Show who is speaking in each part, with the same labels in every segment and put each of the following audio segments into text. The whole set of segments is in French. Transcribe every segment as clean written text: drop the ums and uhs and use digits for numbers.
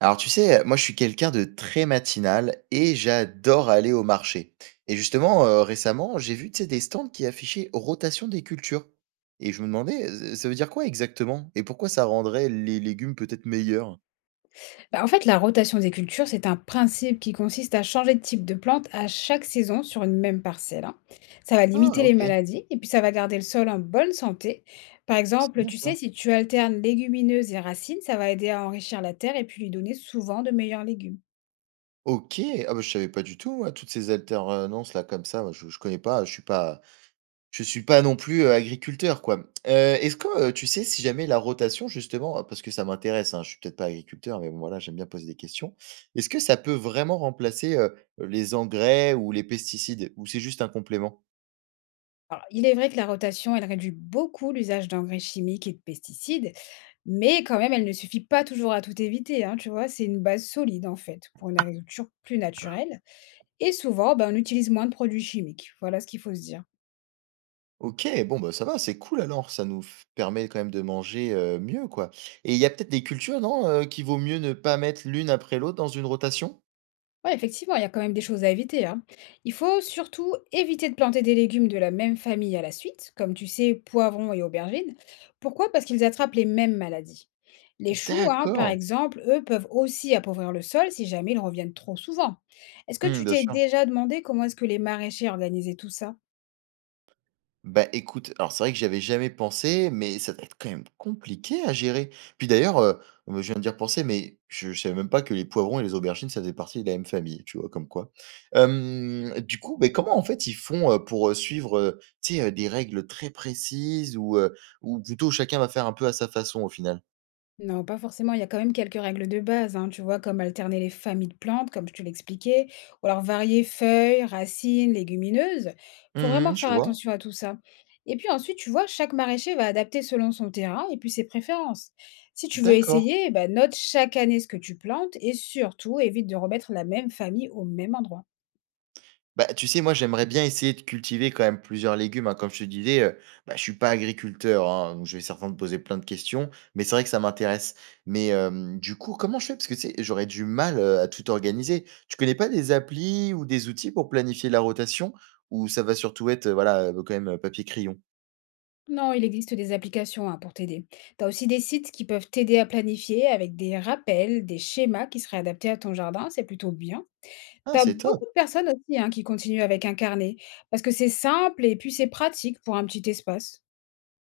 Speaker 1: Alors tu sais, moi je suis quelqu'un de très matinal et j'adore aller au marché. Et justement, récemment, j'ai vu, tu sais, des stands qui affichaient rotation des cultures. Et je me demandais, ça veut dire quoi exactement? Et pourquoi ça rendrait les légumes peut-être meilleurs?
Speaker 2: Bah, en fait, la rotation des cultures, c'est un principe qui consiste à changer de type de plante à chaque saison sur une même parcelle, hein. Ça va
Speaker 1: Ah
Speaker 2: limiter les
Speaker 1: OK,
Speaker 2: maladies et puis ça va garder le sol en bonne santé. Par
Speaker 1: c'est
Speaker 2: exemple,
Speaker 1: bien
Speaker 2: tu
Speaker 1: ça.
Speaker 2: sais, si tu alternes légumineuses et racines, ça va aider à enrichir la terre et puis lui donner souvent de meilleurs légumes.
Speaker 1: OK, ah bah, je savais pas du tout, moi, toutes ces alternances là comme ça, moi je connais pas, je suis pas non plus, agriculteur, quoi. Est-ce que, tu sais si jamais la rotation justement, parce que ça m'intéresse, hein, je suis peut-être pas agriculteur, mais bon voilà, j'aime bien poser des questions. Est-ce que ça peut vraiment remplacer, les engrais ou les pesticides? Ou c'est juste un complément?
Speaker 2: Alors, il est vrai que la rotation, elle réduit beaucoup l'usage d'engrais chimiques et de pesticides, mais quand même, elle ne suffit pas toujours à tout éviter, hein, tu vois, c'est une base solide en fait pour une agriculture plus naturelle. Et souvent, ben, on utilise moins de produits chimiques. Voilà ce qu'il faut se dire.
Speaker 1: OK, bon, bah, ça va, c'est cool alors, ça nous f permet quand même de manger, mieux, quoi. Et il y a peut-être des cultures, non, qu'il vaut mieux ne pas mettre l'une après l'autre dans une rotation?
Speaker 2: Ouais, effectivement, il y a quand même des choses à éviter, hein. Il faut surtout éviter de planter des légumes de la même famille à la suite, comme tu sais, poivrons et aubergines. Pourquoi? Parce qu'ils attrapent les mêmes maladies. Les choux, hein, par
Speaker 1: D'accord.
Speaker 2: exemple, eux peuvent aussi appauvrir le sol si jamais ils reviennent trop souvent. Est-ce que
Speaker 1: Mmh,
Speaker 2: tu
Speaker 1: bien
Speaker 2: t'es
Speaker 1: sûr.
Speaker 2: déjà demandé comment est-ce que les maraîchers organisaient tout ça?
Speaker 1: Bah, écoute, alors c'est vrai que j'avais jamais pensé, mais ça doit être quand même compliqué à gérer. Puis d'ailleurs, je viens de dire penser, mais je savais même pas que les poivrons et les aubergines, ça faisait partie de la même famille, tu vois? Comme quoi. Du coup, mais comment en fait ils font, pour, suivre, tu sais, des règles très précises ou plutôt chacun va faire un peu à sa façon au final?
Speaker 2: Non, pas forcément. Il y a quand même quelques règles de base, hein, tu vois, comme alterner les familles de plantes, comme je te l'expliquais, ou alors varier feuilles, racines, légumineuses. Faut
Speaker 1: Mmh mh.
Speaker 2: vraiment
Speaker 1: Tu
Speaker 2: faire
Speaker 1: vois?
Speaker 2: attention à tout ça. Et puis ensuite, tu vois, chaque maraîcher va adapter selon son terrain et puis ses préférences. Si tu veux
Speaker 1: D'accord.
Speaker 2: essayer, bah, note chaque année ce que tu plantes et surtout évite de remettre la même famille au même endroit.
Speaker 1: Bah, tu sais, moi, j'aimerais bien essayer de cultiver quand même plusieurs légumes, hein. Comme je te disais, bah, je suis pas agriculteur, hein, donc je vais certainement te poser plein de questions, mais c'est vrai que ça m'intéresse. Mais, du coup, comment je fais? Parce que, tu sais, j'aurais du mal, à tout organiser. Tu connais pas des applis ou des outils pour planifier la rotation? Ou ça va surtout être, voilà, quand même, papier crayon?
Speaker 2: Non, il existe des applications hein, pour t'aider. Tu as aussi des sites qui peuvent t'aider à planifier avec des rappels, des schémas qui seraient adaptés à ton jardin, c'est plutôt bien.
Speaker 1: Ah,
Speaker 2: Tu as
Speaker 1: c'est top!
Speaker 2: beaucoup de personnes aussi, hein, qui continuent avec un carnet, parce que c'est simple et puis c'est pratique pour un petit espace.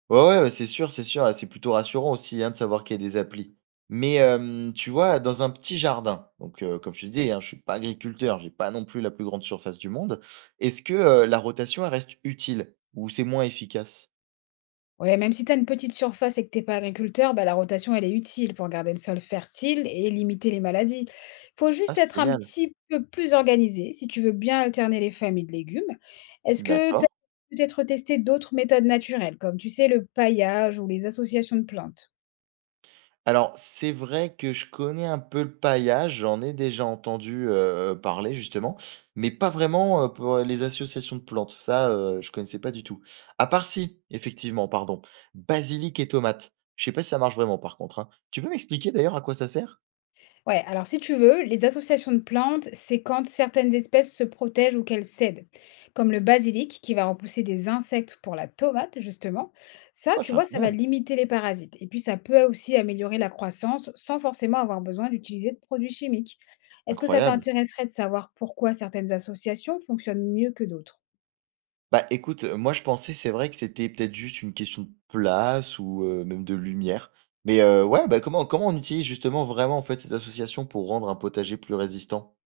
Speaker 1: Ouais, ouais, ouais, c'est sûr et c'est plutôt rassurant aussi, hein, de savoir qu'il y a des applis. Mais, tu vois, dans un petit jardin, donc comme je te disais, hein, je suis pas agriculteur, j'ai pas non plus la plus grande surface du monde. Est-ce que, la rotation, elle reste utile ou c'est moins efficace?
Speaker 2: Ouais, même si tu as une petite surface et que t'es pas agriculteur, bah, la rotation, elle est utile pour garder le sol fertile et limiter les maladies. Il Faut
Speaker 1: Ah,
Speaker 2: juste
Speaker 1: c'est
Speaker 2: être un
Speaker 1: génial.
Speaker 2: petit peu plus organisé si tu veux bien alterner les familles de légumes. Est-ce que tu
Speaker 1: D'accord.
Speaker 2: as peut-être testé d'autres méthodes naturelles, comme tu sais, le paillage ou les associations de plantes?
Speaker 1: Alors, c'est vrai que je connais un peu le paillage, j'en ai déjà entendu, parler justement, mais pas vraiment, pour les associations de plantes. Ça, je connaissais pas du tout. À part si, effectivement, pardon, basilic et tomate. Je sais pas si ça marche vraiment par contre, hein. Tu peux m'expliquer d'ailleurs à quoi ça sert?
Speaker 2: Ouais, alors si tu veux, les associations de plantes, c'est quand certaines espèces se protègent ou qu'elles cèdent, comme le basilic qui va repousser des insectes pour la tomate, justement. Ça,
Speaker 1: Ah,
Speaker 2: tu
Speaker 1: c'est
Speaker 2: vois, ça va
Speaker 1: incroyable,
Speaker 2: limiter les parasites. Et puis, ça peut aussi améliorer la croissance sans forcément avoir besoin d'utiliser de produits chimiques. Est-ce que ça
Speaker 1: incroyable.
Speaker 2: t'intéresserait de savoir pourquoi certaines associations fonctionnent mieux que d'autres?
Speaker 1: Bah, écoute, moi je pensais, c'est vrai que c'était peut-être juste une question de place ou, même de lumière. Mais, ouais, bah, comment on utilise justement vraiment, en fait, ces associations pour rendre un potager plus résistant?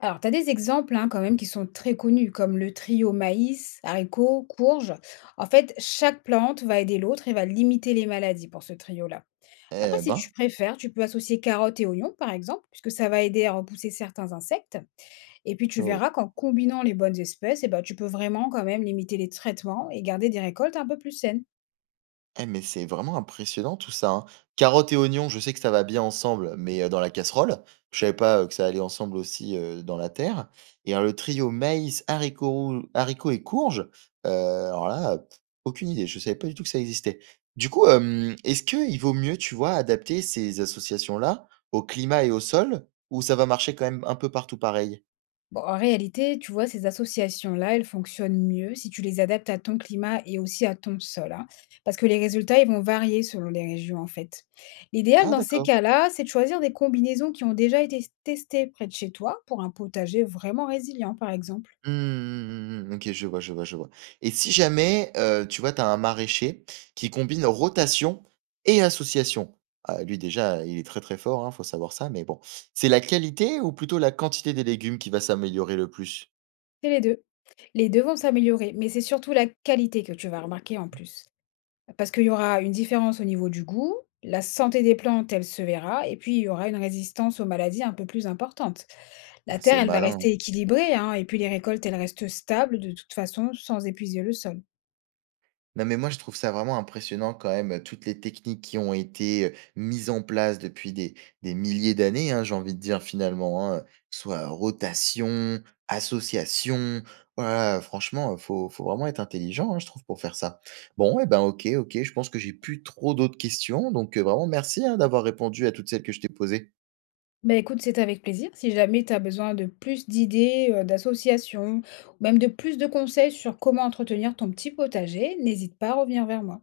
Speaker 2: Alors, tu as des exemples, hein, quand même, qui sont très connus, comme le trio maïs, haricots, courges. En fait, chaque plante va aider l'autre et va limiter les maladies pour ce trio-là. Après,
Speaker 1: Eh
Speaker 2: si
Speaker 1: ben!
Speaker 2: tu préfères, tu peux associer carottes et oignons, par exemple, puisque ça va aider à repousser certains insectes. Et puis, tu
Speaker 1: Oh.
Speaker 2: verras qu'en combinant les bonnes espèces, eh ben, tu peux vraiment quand même limiter les traitements et garder des récoltes un peu plus saines.
Speaker 1: Eh, mais c'est vraiment impressionnant tout ça, hein. Carottes et oignons, je sais que ça va bien ensemble, mais dans la casserole. Je savais pas, que ça allait ensemble aussi, dans la terre et alors le trio maïs, haricots et courges, alors là, pff, aucune idée, je savais pas du tout que ça existait. Du coup, est-ce qu'il vaut mieux, tu vois, adapter ces associations-là au climat et au sol ou ça va marcher quand même un peu partout pareil?
Speaker 2: Bon, en réalité, tu vois, ces associations-là, elles fonctionnent mieux si tu les adaptes à ton climat et aussi à ton sol, hein, parce que les résultats, ils vont varier selon les régions, en fait. L'idéal
Speaker 1: Ah
Speaker 2: dans ces
Speaker 1: d'accord.
Speaker 2: cas-là, c'est de choisir des combinaisons qui ont déjà été testées près de chez toi pour un potager vraiment résilient, par exemple.
Speaker 1: Mmh mh, mmh mmh. OK, je vois, je vois, je vois et si jamais, tu vois, tu as un maraîcher qui combine rotation et association, ah lui déjà, il est très, très fort, hein, faut savoir ça mais bon. C'est la qualité ou plutôt la quantité des légumes qui va s'améliorer le plus?
Speaker 2: C'est les deux. Les deux vont s'améliorer, mais c'est surtout la qualité que tu vas remarquer en plus. Parce qu'il y aura une différence au niveau du goût, la santé des plantes, elle se verra, et puis il y aura une résistance aux maladies un peu plus importante.
Speaker 1: Ouais,
Speaker 2: La terre,
Speaker 1: c'est
Speaker 2: elle va
Speaker 1: malin, hein.
Speaker 2: rester équilibrée, hein, et puis les récoltes, elles restent stables de toute façon, sans épuiser le sol.
Speaker 1: Non, mais moi, je trouve ça vraiment impressionnant quand même, toutes les techniques qui ont été, mises en place depuis des milliers d'années, hein, j'ai envie de dire finalement, hein, soit rotation, association, voilà franchement, faut vraiment être intelligent, hein, je trouve pour faire ça. Bon et ben, OK, OK, je pense que j'ai plus trop d'autres questions donc, vraiment merci, hein, d'avoir répondu à toutes celles que je t'ai posées.
Speaker 2: Bah écoute, c'est avec plaisir. Si jamais tu as besoin de plus d'idées, d'associations, ou même de plus de conseils sur comment entretenir ton petit potager, n'hésite pas à revenir vers moi.